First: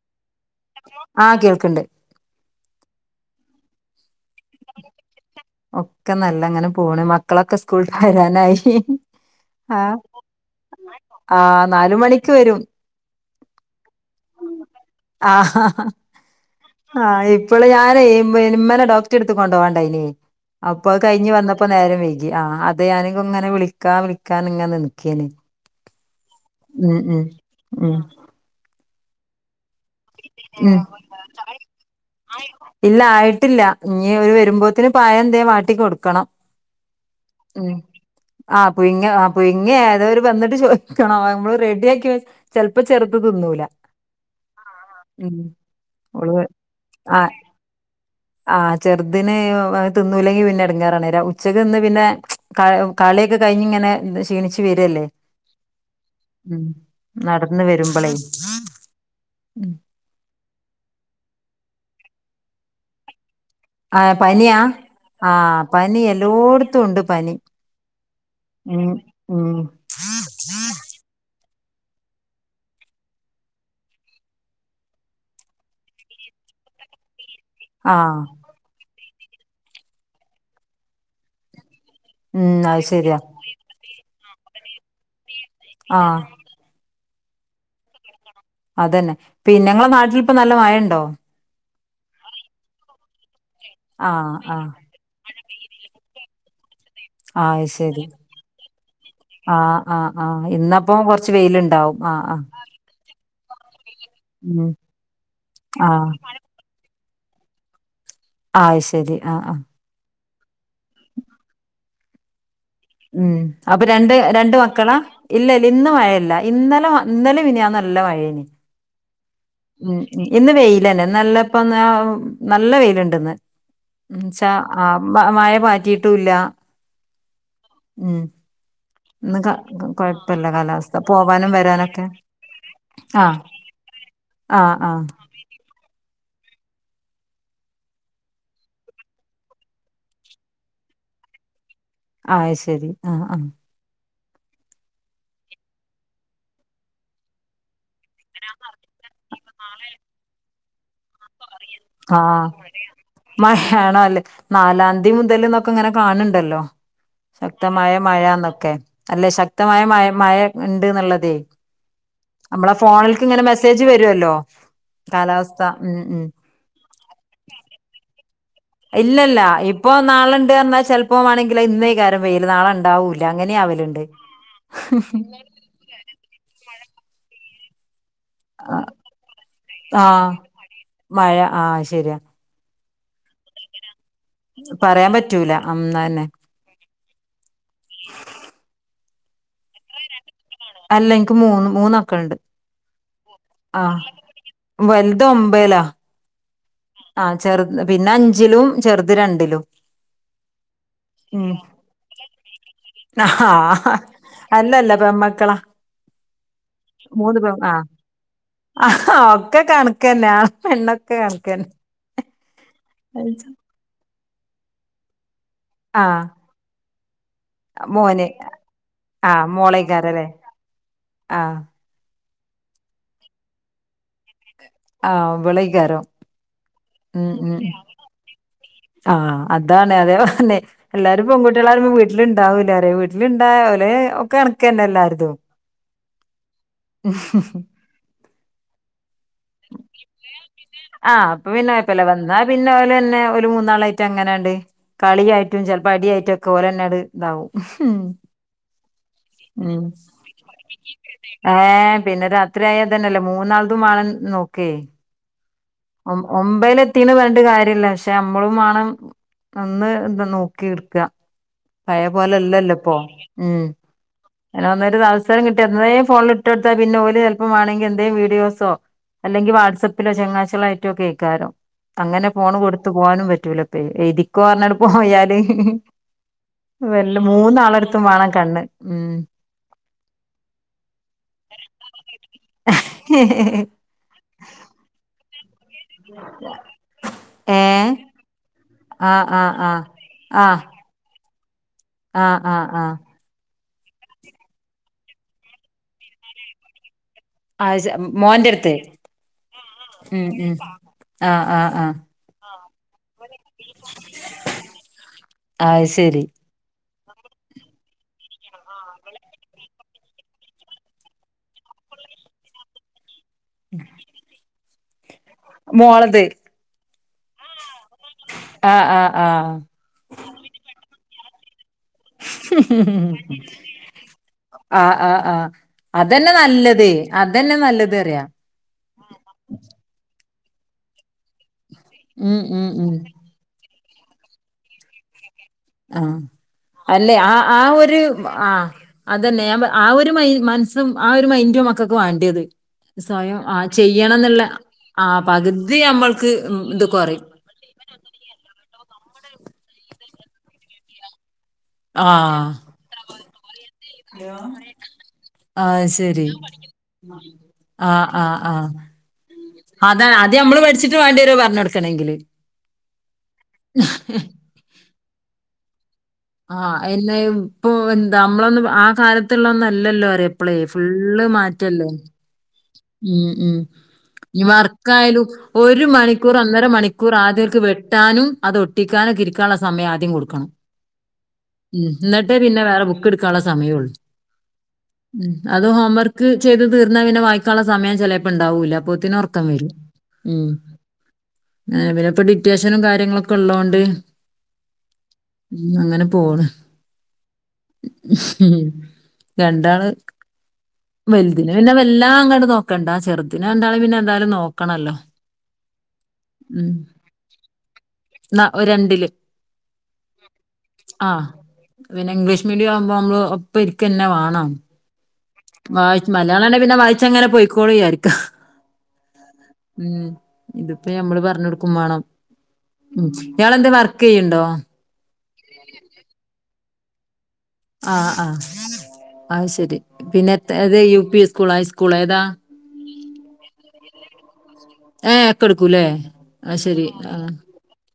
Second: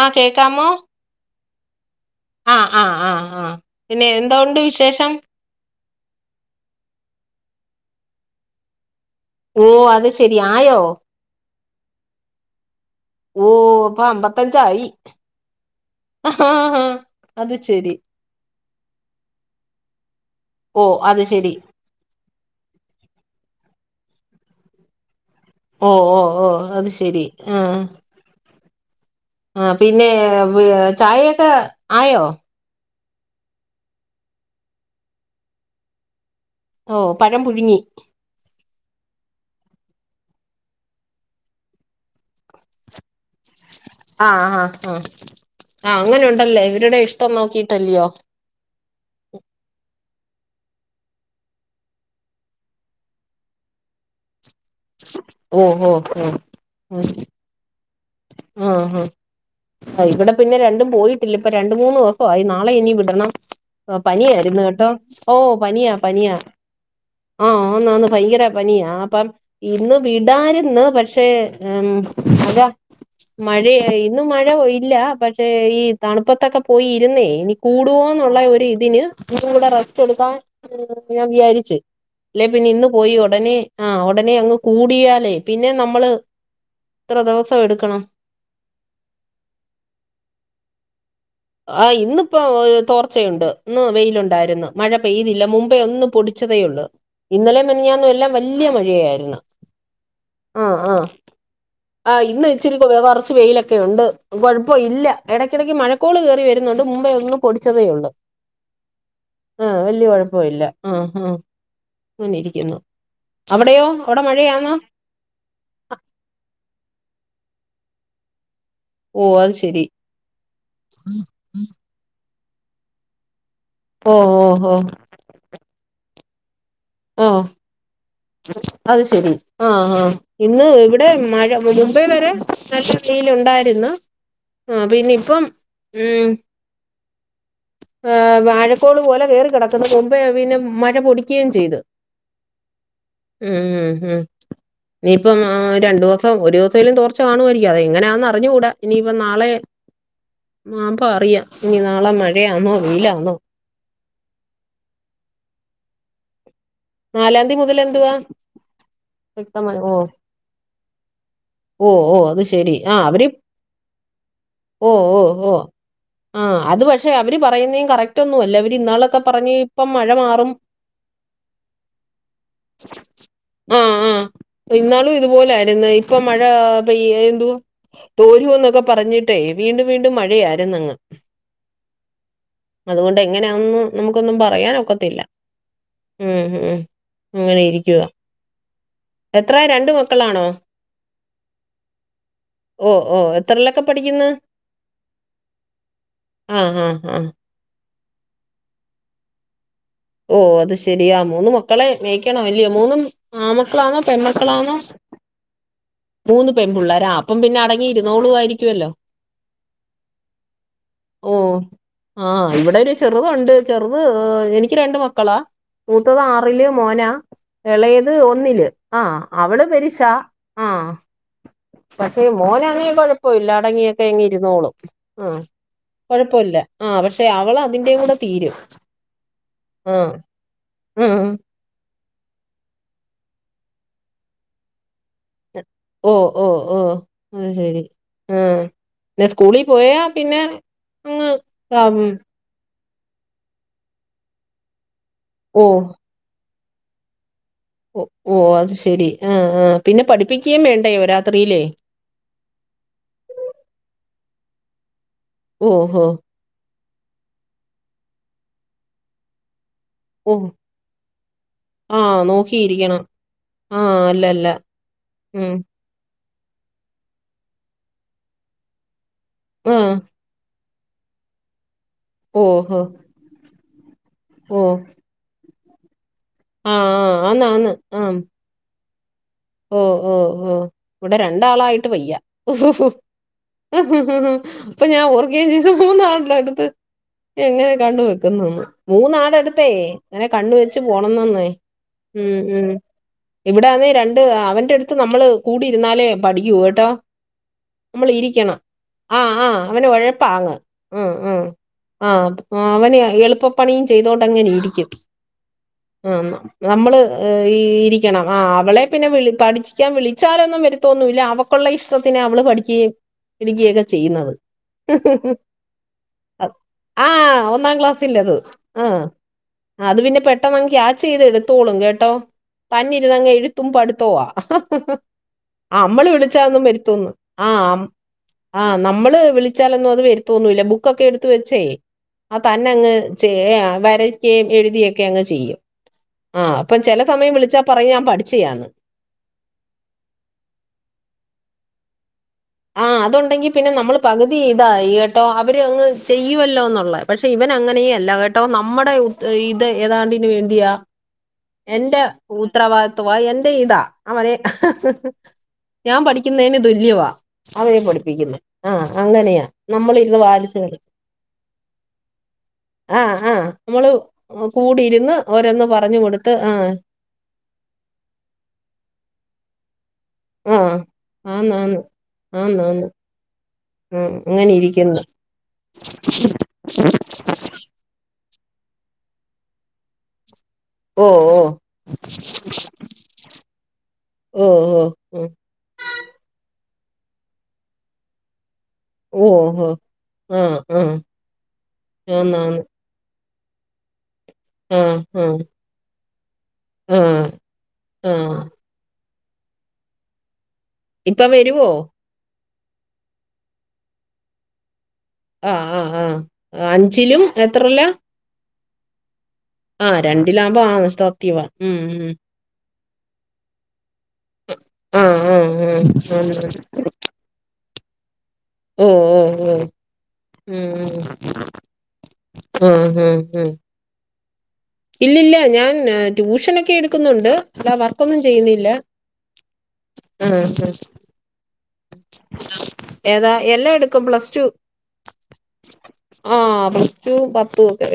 ആഹ് കേക്കാമോ. ക്ണ്ട്. ആഹ് ആഹ് ആഹ് ആഹ് പിന്നെ എന്താ ഉണ്ട് വിശേഷം? ഒക്കെ നല്ല ങ്ങനെ പോണ് മക്കളൊക്കെ സ്കൂള്ട്ട് വരാനായി. ഓ ആഹ് അത് ശെരി ആയോ. ആഹ് നാല് മണിക്ക് വരും ഓ അപ്പൊ അമ്പത്തഞ്ചായി. ആ ആ അത് ഇപ്പള് ശരി ഞാനേ [unintelligible] യ്ന് മ്മനെ ഡോക്ടട്ത്ത് ക്ക് കൊണ്ടാവാണ്ടായിന്യേ. ഓ അപ്പൊ അത് കഴിഞ്ഞ് ശരി വന്നപ്പം നേരം വൈകി. ആ അതാ ഞാന് ഇങ്ങനെ വിളിക്കാ വിളിക്കാർഞ് ഇങ്ങനെ നിന്ന് ക്കേ നി. ഓ ഓ ഓ അത് ശെരി ആഹ് ഉം ആ പിന്നെ ഉം ചായയൊക്കെ ആ ഇല്ല ആയിട്ടില്ല ഇനി അവര് വരുമ്പോത്തിന് പഴം എന്തേ വാട്ടി കൊടുക്കണം. ഓ പഴം പുഴുങ്ങി പുയ്ങ്ങാ. ആ പുയിങ്ങേ അതോര് വന്നിട്ട് ചോദിക്കണം നമ്മള് റെഡിയാക്കി വ ചെൽപ്പോ ചെറുത് തിന്നൂല. ആഹ് ആഹ് ആഹ് ആഹ് അങ്ങനെ ഉണ്ടല്ലേ. ഇവര് ആ ആ ചെറുദിന് അത് തി ന്നൂലെങ്കി പിന്നെ എടുങ്ങാറാണെ. ഉച്ചക്ക്ന്ന് പിന്നെ ക കള്യൊക്കെ കഴിഞ്ഞ് ഇങ്ങനെ ക്ഷീണിച്ച് ട്ട് വരല്ലേ. ഓ ഓ നടന്ന് വ ആഹ് ഹാ ഇവടെ പിന്നെ രണ്ടും പോയി ട്ടില്ല. ഇപ്പ രണ്ട് മൂന്ന് ദിവസായി. നാളെ ഇനി വിടണം. ആഹ് പനിയാ പനിയായിരുന്നു കേട്ടോ. ഓ ആഹ് പനിയാ പനി പനിയാ എല്ലോട്ത്തും ഉണ്ട് പനി ആഹ് ആന്നാന്ന് ഭയങ്കര പ നിയാ ഉം അപ്പം ഉം ഇന്ന് വിടാര്ന്ന്, പക്ഷേ ഉം അതാ മഴയായി. ഇന്നും മഴ ഇല്ല പക്ഷേ ഈ തണുപ്പത്തൊക്കെ പോയി ഇരുന്നേ. ഇനി കൂടുവോ ആഹ് എന്നുള്ള ഒരു ഇതിന് ഇന്നും കൂടെ റസ്റ്റ് എടുക്കാൻ ഞാൻ വിചാരിച്ചു. അല്ലെ പിന്നെ ഉം അത് ഇന്ന് പോയി ശരിയാ ഉടനെ ആ ഉടനെ അങ്ങ് കൂടിയാലേ പിന്നെ നമ്മള് ആഹ് എത്ര ദിവസം എടുക്കണം. അതന്നെ പിന്നെങ്ങളെ നാട്ടിലിപ്പം നല്ല മഴണ്ടോ? ആ ഇന്നിപ്പോ തോർച്ചയുണ്ട്. ഇന്ന് ആഹ് വെയിലുണ്ടായിരുന്നു. ആഹ് മഴ പെയ്തില്ല മുമ്പേ ഒന്നു പൊടി ച്ചതേയുള്ളൂ. ആഹ് ഇന്നലെം അത് ശരി മിനിയാന്നും എല്ലാം വല്യ മഴയായിരുന്നു. ആഹ് ആഹ് ആഹ് ഇന്നപ്പം ആഹ് കൊറച്ച് വെയില്ണ്ടാവും ആഹ് ഇന്ന് ഇച്ചിരി [unintelligible] ച്ച് വെയിലൊക്കെ ഉണ്ട്. ഉം കുഴപ്പ ഇല്ല. ഇടയ്ക്കിടക്ക് ആഹ് മഴക്കോൾ കേറി വരുന്നുണ്ട്. മുമ്പേ ഒന്ന് പൊടിച്ചതേ ഉള്ളൂ. ആഹ്ശരി ആ ആ പോയില്ല ആ ആ അങ്ങന ഇരിക്കുന്നു. ഉം അപ്പൊ അവിടെയോ രണ്ട് അവിടെ രണ്ട് മഴയാന്നോ മക്കളാ. ഇല്ല ഇല്ല ഇന്ന് മഴല്ല. ഇന്നലെ ഇന്നലെ മിനിയാന്നും നല്ല മഴേനി. ഓ അത് ശരി ഉം ഇന്ന് വെയിലന്നെ. ഇന്നല്ലപ്പം ന്ന് നല്ല വെയിലുണ്ട് ഇന്ന്. ഓ ന്ന് ഓ ച്ചാ ഓ ആ മഴ പാറ്റിയിട്ടൂല്ല. ഓഹ് അത് ശെരി ഇന്ന് ക ആ ഹാ കൊഴപ്പല്ല ഇന്ന് കാലാവസ്ഥ ഇവിടെ മഴ പോവാനും മുമ്പെ വരാനൊക്കെ വരെ നല്ല വെയില് ആഹ് ഉണ്ടായിര്ന്ന്. ആ ആഹ് ആഹ് പിന്നെ ഇപ്പം ഉം വ് വാഴക്കോള് പോലെ കേറി കിടക്കുന്ന് കൊമ്പേ പിന്നെ മഴ പൊടിക്കേം ചെയ്ത് ആയ്ശരി ആഹ് ആഹ് ഇനീപ്പം രണ്ടു ദിവസം ഒരു ദിവസേലും തോർച്ച കാണുവായിരിക്കും. അതെങ്ങനാന്ന് അ റിഞ്ഞുകൂടാ ഇനിയിപ്പം നാളെ മാമ്പോ അറിയാ. ഇനി നാളെ ആഹ് മഴയാന്നോ വെയിലാന്നോ. മഴയാണോ അല്ലേ നാലാംതി മുതൽന്നൊക്കെ ഇങ്ങനെ കാണണ്ടല്ലോ നാലാം തീയതി മുതൽ ശക്തമായ എന്തുവാ മയന്നൊക്കെ അല്ലെ വ്യക്തമായി ശക്തമായ ഓ മയ മയ ഇണ്ട്ന്നുള്ളതേ ഓ ഓ അത് നമ്മളെ ശെരി ആ ഫോണിൽക്ക് അവര് ഇങ്ങനെ മെസ്സേജ് വരുവല്ലോ ഓ ഓ ഓ കാലാവസ്ഥ ഉം ഉം ആ അത് പക്ഷെ അവര് പറയുന്നേ കറക്റ്റ് ഒന്നു ഇല്ലല്ല ഇപ്പൊ മാറും നാളുണ്ട്ഞ്ഞാൽ ചെല്പംമാണെങ്കിലെ ഇന്നേ കേറി പെയ്യല് നാളണ്ടാവൂല അങ്ങനെയാ ഉം ഉം ഇന്നാളും ഇതുപോലെ ആയിരുന്നു ഇപ്പൊ മഴ പെയ്യ്ദു തോരൂ എന്നൊക്കെ പറഞ്ഞിട്ടേ വീണ്ടും വീണ്ടും ആഹ് മഴയാരുന്നങ്ങ് മഴ ആഹ് ശരിയാ അതുകൊണ്ട് എങ്ങനെയാഒന്നും നമുക്കൊന്നും പറയാൻ പറയാനൊക്കത്തില്ല പറ്റൂല ഉം അതന്നെ ഉം ഉം അങ്ങനെ ഇരിക്ക്യാ എത്രേ രണ്ട് മക്കളാണോ അല്ല എൻക്ക് മൂന്ന് മൂന്നക്കളുണ്ട് ഓ ഓ എത്രയിലൊക്കെ ആഹ് പഠിക്കുന്നു വലുത് ഒമ്പയ്ലാ ആ ചെറുത് പിന്നെ അഞ്ചിലും ചെറുത് രണ്ടിലും ഓ അത് ശെരിയാ ഉം മൂന്ന് മക്കളെ മേയിക്കണം അല്ലയോ മൂന്നും ആൺമക്കളാന്നോ പെൺമക്കളാന്നോ പെൺമക്കളാ അപ്പം മൂന്ന് പെൺ പിന്നെ ആ അടങ്ങി ഇരുന്നോളുമായിരിക്കുമല്ലോ ആ ഒക്കെ കണക്കെന്നെ ആ പെണ്ണ് ക്ക് കണക്കെന്ന ആഹ് ഇവിടെ ഒരു ചെറുതൊണ്ട് ചെറുത് എനിക്ക് രണ്ട് മക്കളാ മൂത്തത് ആഹ് ആറില് മോനാ എളേത് മോന് ഒന്നില് ആഹ് ആഹ്അവള് പെരിശാ മോളേക്കാരല്ലേ ആഹ് ആഹ് പക്ഷേ മോന് അങ്ങിയേ കൊഴപ്പോയില്ല അടങ്ങിയൊക്കെ ഇങ്ങ് ഇരുന്നോളും ആഹ് കൊഴപ്പൊല്ല ആ പക്ഷെ ഉം ഉം അവൾ അതിന്റെ കൂടെ തീരും ആഹ് അതാണ് ആ അതേ തന്നെ ഉം എല്ലാരും പെൺകുട്ടികളാരും വീട്ടില്ണ്ടാവൂല്ല ആരേ വീട്ടിലിണ്ടാവല് ഒക്കെ കണക്കെന്നെ എല്ലാരും ഓ ഓ ഓ അത് ശരി ആഹ് പിന്ന സ്കൂളിൽ പോയ പിന്നെ അങ്ങ് [unintelligible] രാവിലെന്നെ ഒരു മൂന്നാളായിറ്റ് അങ്ങനെയണ്ട് കളിയായിട്ടും ഓ ചിലപ്പോ അടിയായിട്ടും ഒക്കെ ഓലന്നട് ഇതാവും ഓ ഓ അത് ശരി ആ ആ പിന്നെ പഠിപ്പിക്ക് ഏയ് പിന്നെ രാത്രി ആയ തന്നെല്ലേ മൂന്നാളതും [unintelligible] നോക്കേ ഓ ഹോ ഒം ഒമ്പല് എത്തീന്ന് പറന്നിട്ട് കാര്യല്ല പക്ഷെ നമ്മളും മാണം അന്ന് ഇന്താ ഓ നോക്കി എട്ക്കാം പയേ ആഹ് പോലെ അല്ലല്ലോ ഇപ്പൊ നോക്കിയിരിക്കണം ഉം ആഹ് അല്ല അല്ല [unintelligible] അന്നൊരു അവസരം ഉം കിട്ടി എന്നേ ഫോണില് ഇട്ടൊടുത്താൽ പിന്നെ ഓര് ചെലപ്പംമാണെങ്കി എന്തേ വീഡിയോസോ അല്ലെങ്കിൽ വാട്സ് ആഹ് അപ്പിലോ ചങ്ങാച്ചലോ ആയിറ്റൊക്കെ [unintelligible] അങ്ങനെ ഫോണ് ഓഹോ കൊടുത്ത് പോവാനും പറ്റൂല പേ എയ്തിക്കോ ഓ പറഞ്ഞണ്ട് പോയാല് ആഹ് വല്ല ആഹ് ആന്ന് ആന്ന് മൂന്നാളടുത്തും ആഹ് വേണം കണ്ണ് ഉം ഓ ഓ ഓ ഇവിടെ രണ്ടാളായിട്ട് വയ്യ [unintelligible] ഉം [unintelligible] ഇപ്പൊ ഞാൻ [unintelligible] ഇത് മൂന്നാണല്ലോ [unintelligible] ഏ എങ്ങനെ കണ്ണ് വെക്കുന്നുന്ന് ആഹ് ആഹ് മൂന്നാടടുത്തേ ആഹ് അങ്ങനെ കണ്ണ് ആഹ് വെച്ചു പോണംന്നന്നേ ആഹ് ആഹ് ആഹ് ഇവിടുന്നേ രണ്ട് അവന്റെ അടുത്ത് നമ്മള് കൂടി ഇരുന്നാലേ പഠിക്കൂ കേട്ടോ [unintelligible] മോന്റടുത്തേ ആഹ് ആഹ് അവന് ഉഴപ്പാങ് ഉം ഉം ആഹ് ആഹ് ആഹ് അവന് എളുപ്പപണിയും ചെയ്ത് അതൊണ്ട് അങ്ങനെ ഇരിക്കും അത് ആ ശരി നമ്മൾ ആ ഇരിക്കണം ആ അവളെ പിന്നെ വിള പഠിക്കാൻ വിളിച്ചാലൊന്നും വരുത്തോന്നൂല്ല അവക്കുള്ള ഇഷ്ടത്തിന് അവള് പഠിക്കുകയും എനിക്കയൊക്കെ ചെയ്യുന്നത്. ഹ ഹ മോളത് ആ ഒന്നാം ക്ലാസ്സലത് ആ ആഹ് ആഹ് ആഹ് അത് പിന്നെ പെട്ടെന്ന് ക്യാച്ച് ചെയ്ത് [unintelligible] തോളും കേട്ടോ തന്നെ ഇരുന്നങ്ങ് എഴുത്തും പഠുത്തവും ആ ഹ ഹ ആഹ് ആഹ് ആഹ് ആ നമ്മള് അതന്നെ വിളിച്ചാലൊന്നും നല്ലത് വരുത്തൂന്നു ആ അതന്നെ നല്ലത് അറിയാ ആ നമ്മള് വിളിച്ചാലൊന്നും അത് വരു തോന്നൂല ബുക്കൊക്കെ എടുത്ത് വെച്ചേ അ ഉം ഉം തന്നെ ഉം ചെയ്യാ വ വരക്കുകയും എഴുതിയൊക്കെ അങ്ങ് ചെയ്യും. ആഹാ ആ അപ്പം ചില അല്ലെ ആ സമയം ആ വിളിച്ചാൽ പറയും ഒരു ഞാൻ ആ പഠിച്ചയാന്ന് അതന്നെ ഞ ആ ഒരു മെ മനസ്സും ആ ഒരു മൈൻഡും മക്കക് വേണ്ടിയത്. ആ സ്വയം അതുണ്ടെങ്കി ആ പിന്നെ നമ്മള് പകുതി ചെയ്യണംന്നുള്ള ഇതായി ആ കേട്ടോ. അവര് പകുതി അങ്ങ് നമ്മൾക്ക് ഉം ഇത് ചെയ്യുവല്ലോന്നുള്ളത്. കൊറയും പക്ഷെ ഇവ ൻ അങ്ങനെയല്ല കേട്ടോ. നമ്മുടെ ഇത് ഏതാണ്ടിന് വേണ്ടിയാ എന്റെ ആഹ് ഉത്തരവാദിത്വവാ എന്റെ ഇതാ അവന്. ഹ ഹ ഹ ആഹ് ഞാൻ ശരി പഠിക്കുന്നതിന് തുല്യവാ അവനെ ആഹ് പഠിപ്പിക്കുന്നേ. ആഹ് ആഹ് ആ അങ്ങനെയാ അതാണ് നമ്മളിരുന്ന് വാ അത് നമ്മള് പഠിച്ചിട്ട് വേണ്ടി വരും പറഞ്ഞു കൊടുക്കണെങ്കില്. ആ ആ നമ്മള് കൂടിരുന്ന് ഓരോന്ന് പറഞ്ഞു കൊടുത്ത ആ എന്നെ ഇപ്പൊ എന്താ നമ്മളൊന്ന് ആ കാലത്തുള്ള ഒന്ന ല്ലോ അര ഇപ്പളേ ആ ഫുള്ള് ആന്നാന്ന് മാറ്റമല്ലേ? ആന്നാന്ന് ഉം ഉം. ആ ഇനി അങ്ങനെ ഇരിക്കുന്നു വർക്കായാലും ഒരു മണിക്കൂർ ഒന്നര മണിക്കൂർ ആദ്യവര്ക്ക് വെട്ടാ ട്ടനും അതൊട്ടിക്കാനും ഇരിക്കാനുള്ള സമയം ആദ്യം കൊടുക്കണം. ഓ ഓ എന്നിട്ടേ പിന്നെ വേറെ ബുക്ക് എടുക്കാനുള്ള സമയമുള്ളു. ഓ ഓ ഉം. അത് ഹോം വർക്ക് ചെയ്ത് തീർന്നാ പിന്നെ വായിക്കാനുള്ള സമയം ചിലപ്പോം ഇണ്ടാവൂല്ല. ഓ പ്പത്തിന്ഉറക്കം ഓ വരും. ആ ആ പിന്നെ ആന്നാന്ന് ഡിറ്റേഷനും കാര്യങ്ങളക്കെ ക്കെ ഉള്ളോണ്ട് ആ ഹാ അങ്ങനെ പോണ് ആ ഹു ഹു രണ്ടാള് ഇപ്പൊ വലുതിന് വരുവോ പിന്നെ വെല്ലാം അങ്ങനെ നോക്കണ്ടാ. ചെറുതിനെ രണ്ടാളേയും പിന്നെ എന്തായാലും നോക്കണല്ലോ? ആ ആ ആ അഞ്ചിലും എത്രയിലാ? ഓര് രണ്ടില്. ആ രണ്ടിലാകുമ്പോ ആ സത്യവാ. ഉം ഉം നമ്മൾ ഒപ്പം ഇരിക്ക തന്നെ വേണം. ആ ആ ആ ആണ് വായി--മലയാളം പിന്നെ വായിച്ചങ്ങനെ പോയി ക്കോളും വിചാരിക്ക. ഓ ഓ ഓ ഉം ഇതിപ്പോ ഉം ഞമ്മള് പറഞ്ഞ കൊടുക്കും വേണം ആ ആ ഉംഇയാളെ എന്തേ വർക്ക് ചെയ്യുണ്ടോ? ഇല്ല ഇല്ല ഞാൻ ട്യൂഷനൊക്കെ എടുക്കുന്നുണ്ട്. അല്ല ആ വർക്കൊന്നും ആ ചെയ്യുന്നില്ല അത്ശെരി ഉം പിന്നെ ഉം അത് യു പി സ്കൂൾ ഹൈസ്കൂ കുളോ ഏതാ? എല്ലാംഎടുക്കുംപ്ലസ് ടു. ഏഹ് ഒക്കെ എടുക്കൂല്ലേ ആ അത് ശരി പ്ലസ് ടുവും ആഹ് പത്തും ഒക്കെ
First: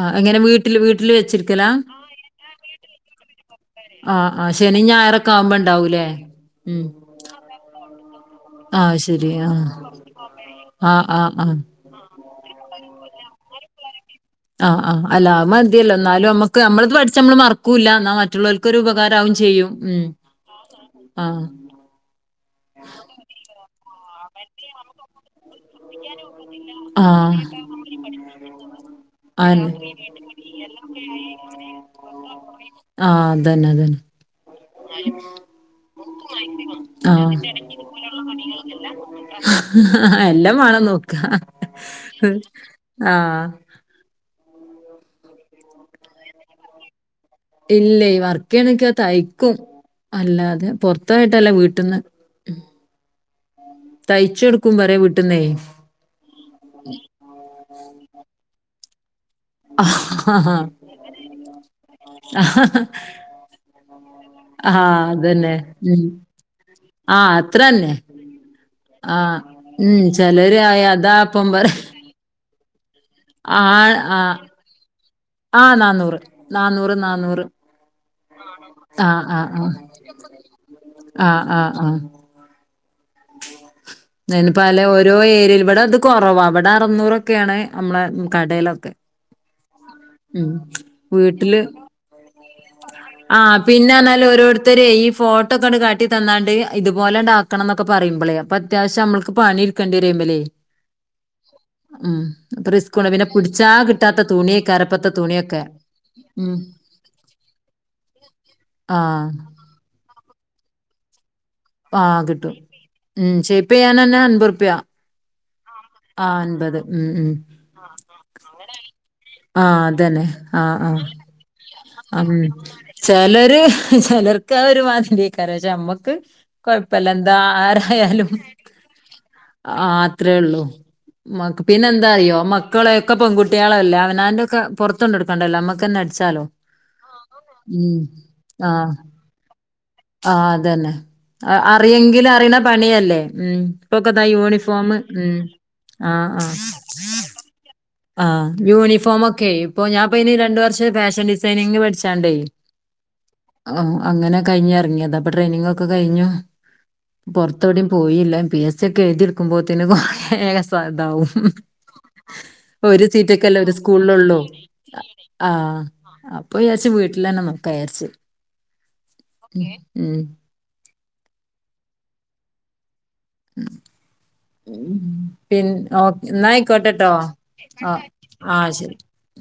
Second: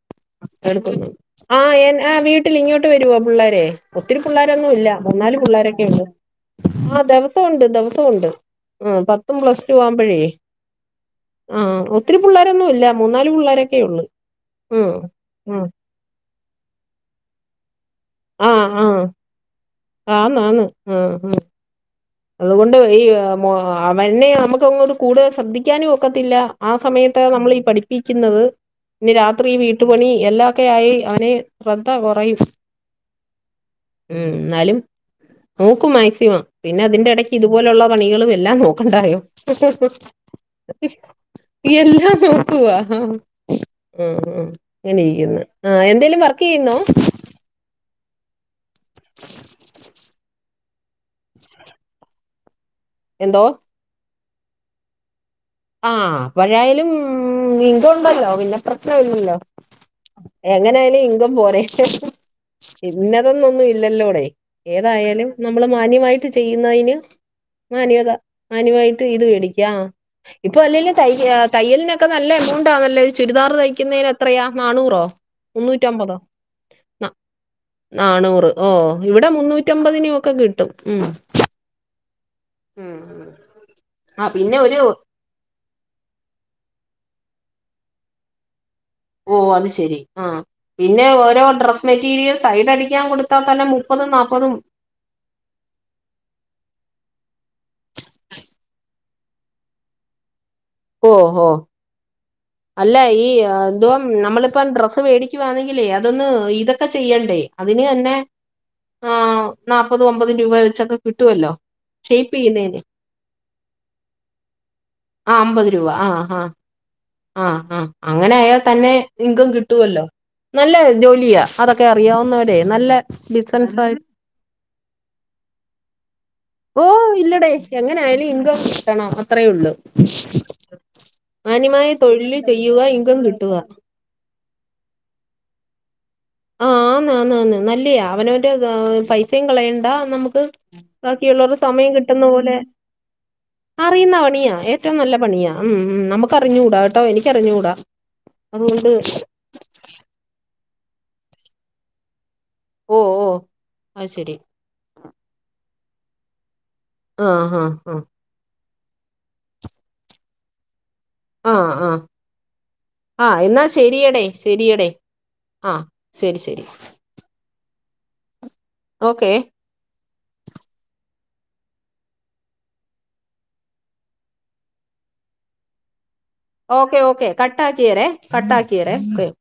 ആഹ് എങ്ങനെ വീട്ടില് എടുക്കും. വീട്ടില് ആ വെച്ചിരിക്കലാ ആ വീട്ടിൽ ഇങ്ങോട്ട് വരുവാ പിള്ളേരെ ഒത്തിരി ആഹ് ആഹ് പിള്ളേരൊന്നു ശനിയും ന്നുംഇല്ല. ഞായറൊക്കെ എന്നാലും ആവുമ്പോ പിള്ളാരൊക്കെ ഉണ്ട്. ഉണ്ടാവൂലേ ഉം ആ ദിവസം ഉണ്ട് ദിവസ സം ഉണ്ട്. ഉം ആഹ് ശരി പത്തും പ്ലസ് ആഹ് ടുവും ആവുമ്പോഴേ ആഹ് ആഹ് ആഹ് ആ ഒത്തിരി പിള്ളോരൊന്നും ഇല്ല. മൂന്നാല് പിള്ളേരൊക്കെ ഉള്ളു. ആ ഉം ആ അല്ല അതു ഉം മതിയല്ലോ. എന്നാലും നമ്മുക്ക് നമ്മളത് പഠിച്ച് നമ്മള് മറക്ക ക്കൂല്ല. എന്നാ ആ മറ്റുള്ളവർക് ഒരു ആ ഉപകാര ആവുകയും ചെയ്യും. ഉം ആ അതുകൊണ്ട് ഈ മോ--അവനെ നമുക്ക് അങ്ങോട്ട് കൂടെ ശ്രദ്ധിക്ക ശ്രദ്ധിക്കാനും ഒക്കത്തില്ല ആ സമയത്ത് ആഹ്. നമ്മൾ ഈ പഠിപ്പിക്കുന്നത്. ഇനി രാത്രി അതെന്നെ. വീട്ടുപണി എല്ലാം ഒക്കെ യായി അവനെ ശ്രദ്ധ കുറയും. ആഹ് അതന്നെ അതന്നെ. ഉം. എന്നാലും നോക്കും മാക്സിമം. പിന്നെ അതിന്റെ ഇടക്ക് ആഹ്. ഇതുപോലുള്ള പണികളും എല്ലാം നോക്കണ്ടായോ? എല്ലാം വേണം നോക്കാ. എല്ലാം നോക്കുവാ. ഹാ ആഹ്. അങ്ങനെര്ക്കുന്നു ആ എന്തേലും വർക്കെയ്യുന്നോ? ഇല്ല വർക്കെയ്യ്ണ്ച്ച തയ്ക്കും. അല്ലാതെ പൊറത്തോയിട്ടല്ല. വീട്ട്ന്ന് എന്തോ? തയ്ച്ചടുക്കും പറ്യാ വീ ആ അപ്പോഴായാലും ഇൻകം ഉണ്ടല്ലോ പിന്നെ പ്രശ്നം ഇല്ലല്ലോ ആഹ് എങ്ങനൊയാലും ഇൻകം പോരെ ഇന്നതൊന്നൊന്നും ഇല്ലല്ലോടി. ഏതായാലും അതന്നെ. നമ്മള് ഉം. മാന്യമായിട്ട് ചെയ്യുന്നതിന്. ആഹ് അത്രന്നെ. മാന്യത മാന്യമായിട്ട് ഇത് ആഹ് വേടിക്കാ. ഉം ഇപ്പൊ ചെലര് അയ അല്ലെങ്കിലും തയ്യ അതാപ്പം പറ തയ്യലിനൊക്കെ നല്ല എമൗണ്ടാണല്ലോ ഒരു ചുരിദാർ ആ തയ്ക്കുന്നതിന് എത്രയാ നാന്നൂറോ? ആ നാന്നൂറ് നാന്നൂറ് നാന്നൂറ്. നാണൂറ് ഓ ആ ഇവിടെ ആ മുന്നൂറ്റമ്പതിനും ഒക്കെ കിട്ടും ഉം ആ ആ ആ ആ ഉം ആ പിന്നെ ഒരു [unintelligible] ഓരോ ഏരിയേൽ ഇവിടെ ഇത് കൊറവാ ഇവിടെ അറുന്നൂറൊക്കേണ്. നമ്മളെ കടേലൊക്കെ. ഓ അത് ശരി. ആ പിന്നെ ഓരോ വീട്ടില് ഡ്രസ്സ് മെറ്റീരിയൽ സൈഡ് അടിക്കാൻ കൊടുത്താൽ ആഹ് തന്നെ മുപ്പതും പിന്നെന്നാല് നാല്പ്പതും. ഓരോരുത്തരെ ഈ ഫോട്ടോ ഒക്കൊണ്ട് കാട്ടി തന്നാണ്ട് ഇത്പോലണ്ടാക്കണം. ന്നൊക്കെ പറയുമ്പളേ അപ്പൊ അത്യാവശം നമ്മൾക്ക് പണി ട്ക്കെണ്ടേരയ്മലേ ഓ ഓ ഉം. അത് അല്ല റിസ്കുവാണ് പിന്നെ പിടിച്ചാ കിട്ടാത്ത തുണി മേടിക്കുവാന്നെങ്കിലേ അതൊന്ന് ഇതൊക്കെ ചെയ്യണ്ടേ അതിന് തന്നെ. ആ അമ്പത് രൂപ വെച്ചൊക്കെ കിട്ടുവല്ലോ? ആഹ കിട്ടും ഉം ക്ഷെപ്പ ഞാനെന്നെ അൻപത് ഉറുപ്യ. ആ അമ്പത് രൂപ ആ അൻപത്. ഉം ഉം ആ ആ അങ്ങനെ ആയാൽ തന്നെ ഇൻകം ആഹ് കിട്ടുവല്ലോ? അതന്നെ നല്ല ആഹ് ആഹ് ജോലിയാ അതൊക്കെ അറിയാ ഉം ചെലര് ചെലർക്ക് അതൊര്മാതിരിയേക്കാരു പക്ഷെ നമ്മക്ക് ഓ കൊഴപ്പല്ല. എന്താ ഇല്ലടേ എങ്ങനെ ആയാലും ആരായാലും ഇൻകം കിട്ടണം അത്രേ ഉള്ളൂ ആ അത്രേ ഉള്ളൂ മക്ക് പിന്നെ മാന്യമായ തൊഴിൽ ചെയ്യുക മക്കളെ ഒക്കെ ഇൻകം കിട്ടുക പെൺകുട്ട്യാളല്ലേ അവനാന്റെ ഒക്കെ പൊറത്തൊണ്ടോട്ക്കണ്ടല്ലോ. അമ്മക്കന്നെ അട്ച്ചാലോ? ആ ആന്ന് ആന്ന് ആന്ന് നല്ലയാ അവനവന്റെ പൈസയും കളയണ്ട. നമുക്ക് ബാക്കിയുള്ളവരുടെ സമയം കിട്ടുന്ന എങ്കിലും അറിണ പോലെ പണിയല്ലേ? ഉം അറിയുന്ന ഇപ്പൊക്കതാ പണിയാ യൂണിഫോം ഏറ്റവും നല്ല ഉം പണിയാ ഉം ആ ആ നമുക്കറിഞ്ഞൂടാ കേട്ടോ എനിക്കറിഞ്ഞൂടാ ആ അതുകൊണ്ട് യൂണിഫോമൊക്കെ ഇപ്പൊ ഞാൻ ഇപ്പയ്ന് ര ണ്ട് വർഷം ഫാഷൻ ഡിസൈനിങ്ന്. പഠിച്ചാണ്ടേ? ഓ ഓ ആ അത് ശരി അങ്ങനെ കഴിഞ്ഞ് എറങ്ങിയത ഇപ്പൊ ട്രെയിനിങ് ഒക്കെ കഴിഞ്ഞു. ആ ഹാ പൊർത്തൊവ്ടേം ആ പോയില്ല. പി എസ് സി ഒക്കെ എഴുതി എടുക്കുമ്പോത്ത്ന്. കൊറേ ഏക പ്പതാവും ഉം ആ ആ ഒരു ആ സീറ്റൊക്കല്ലെ എന്നാ ഒരു ശരിയടേ സ്കൂളിലൊള്ളു. ശരിയടേ ആ ആഹ് ശരി അപ്പൊ ശരി വിചാര്ച്ച് വീട്ടിലെന്നെ നൊക്കാജാര്ച്ച്. ഓക്കെ പിൻ ഓ ഓക്കെ എന്നായിക്കോട്ടട്ടോ ഓക്കെ ആ കട്ടാക്കിയേരേ ആ കട്ടാക്കിയേരേ ശരി. ഓക്കെ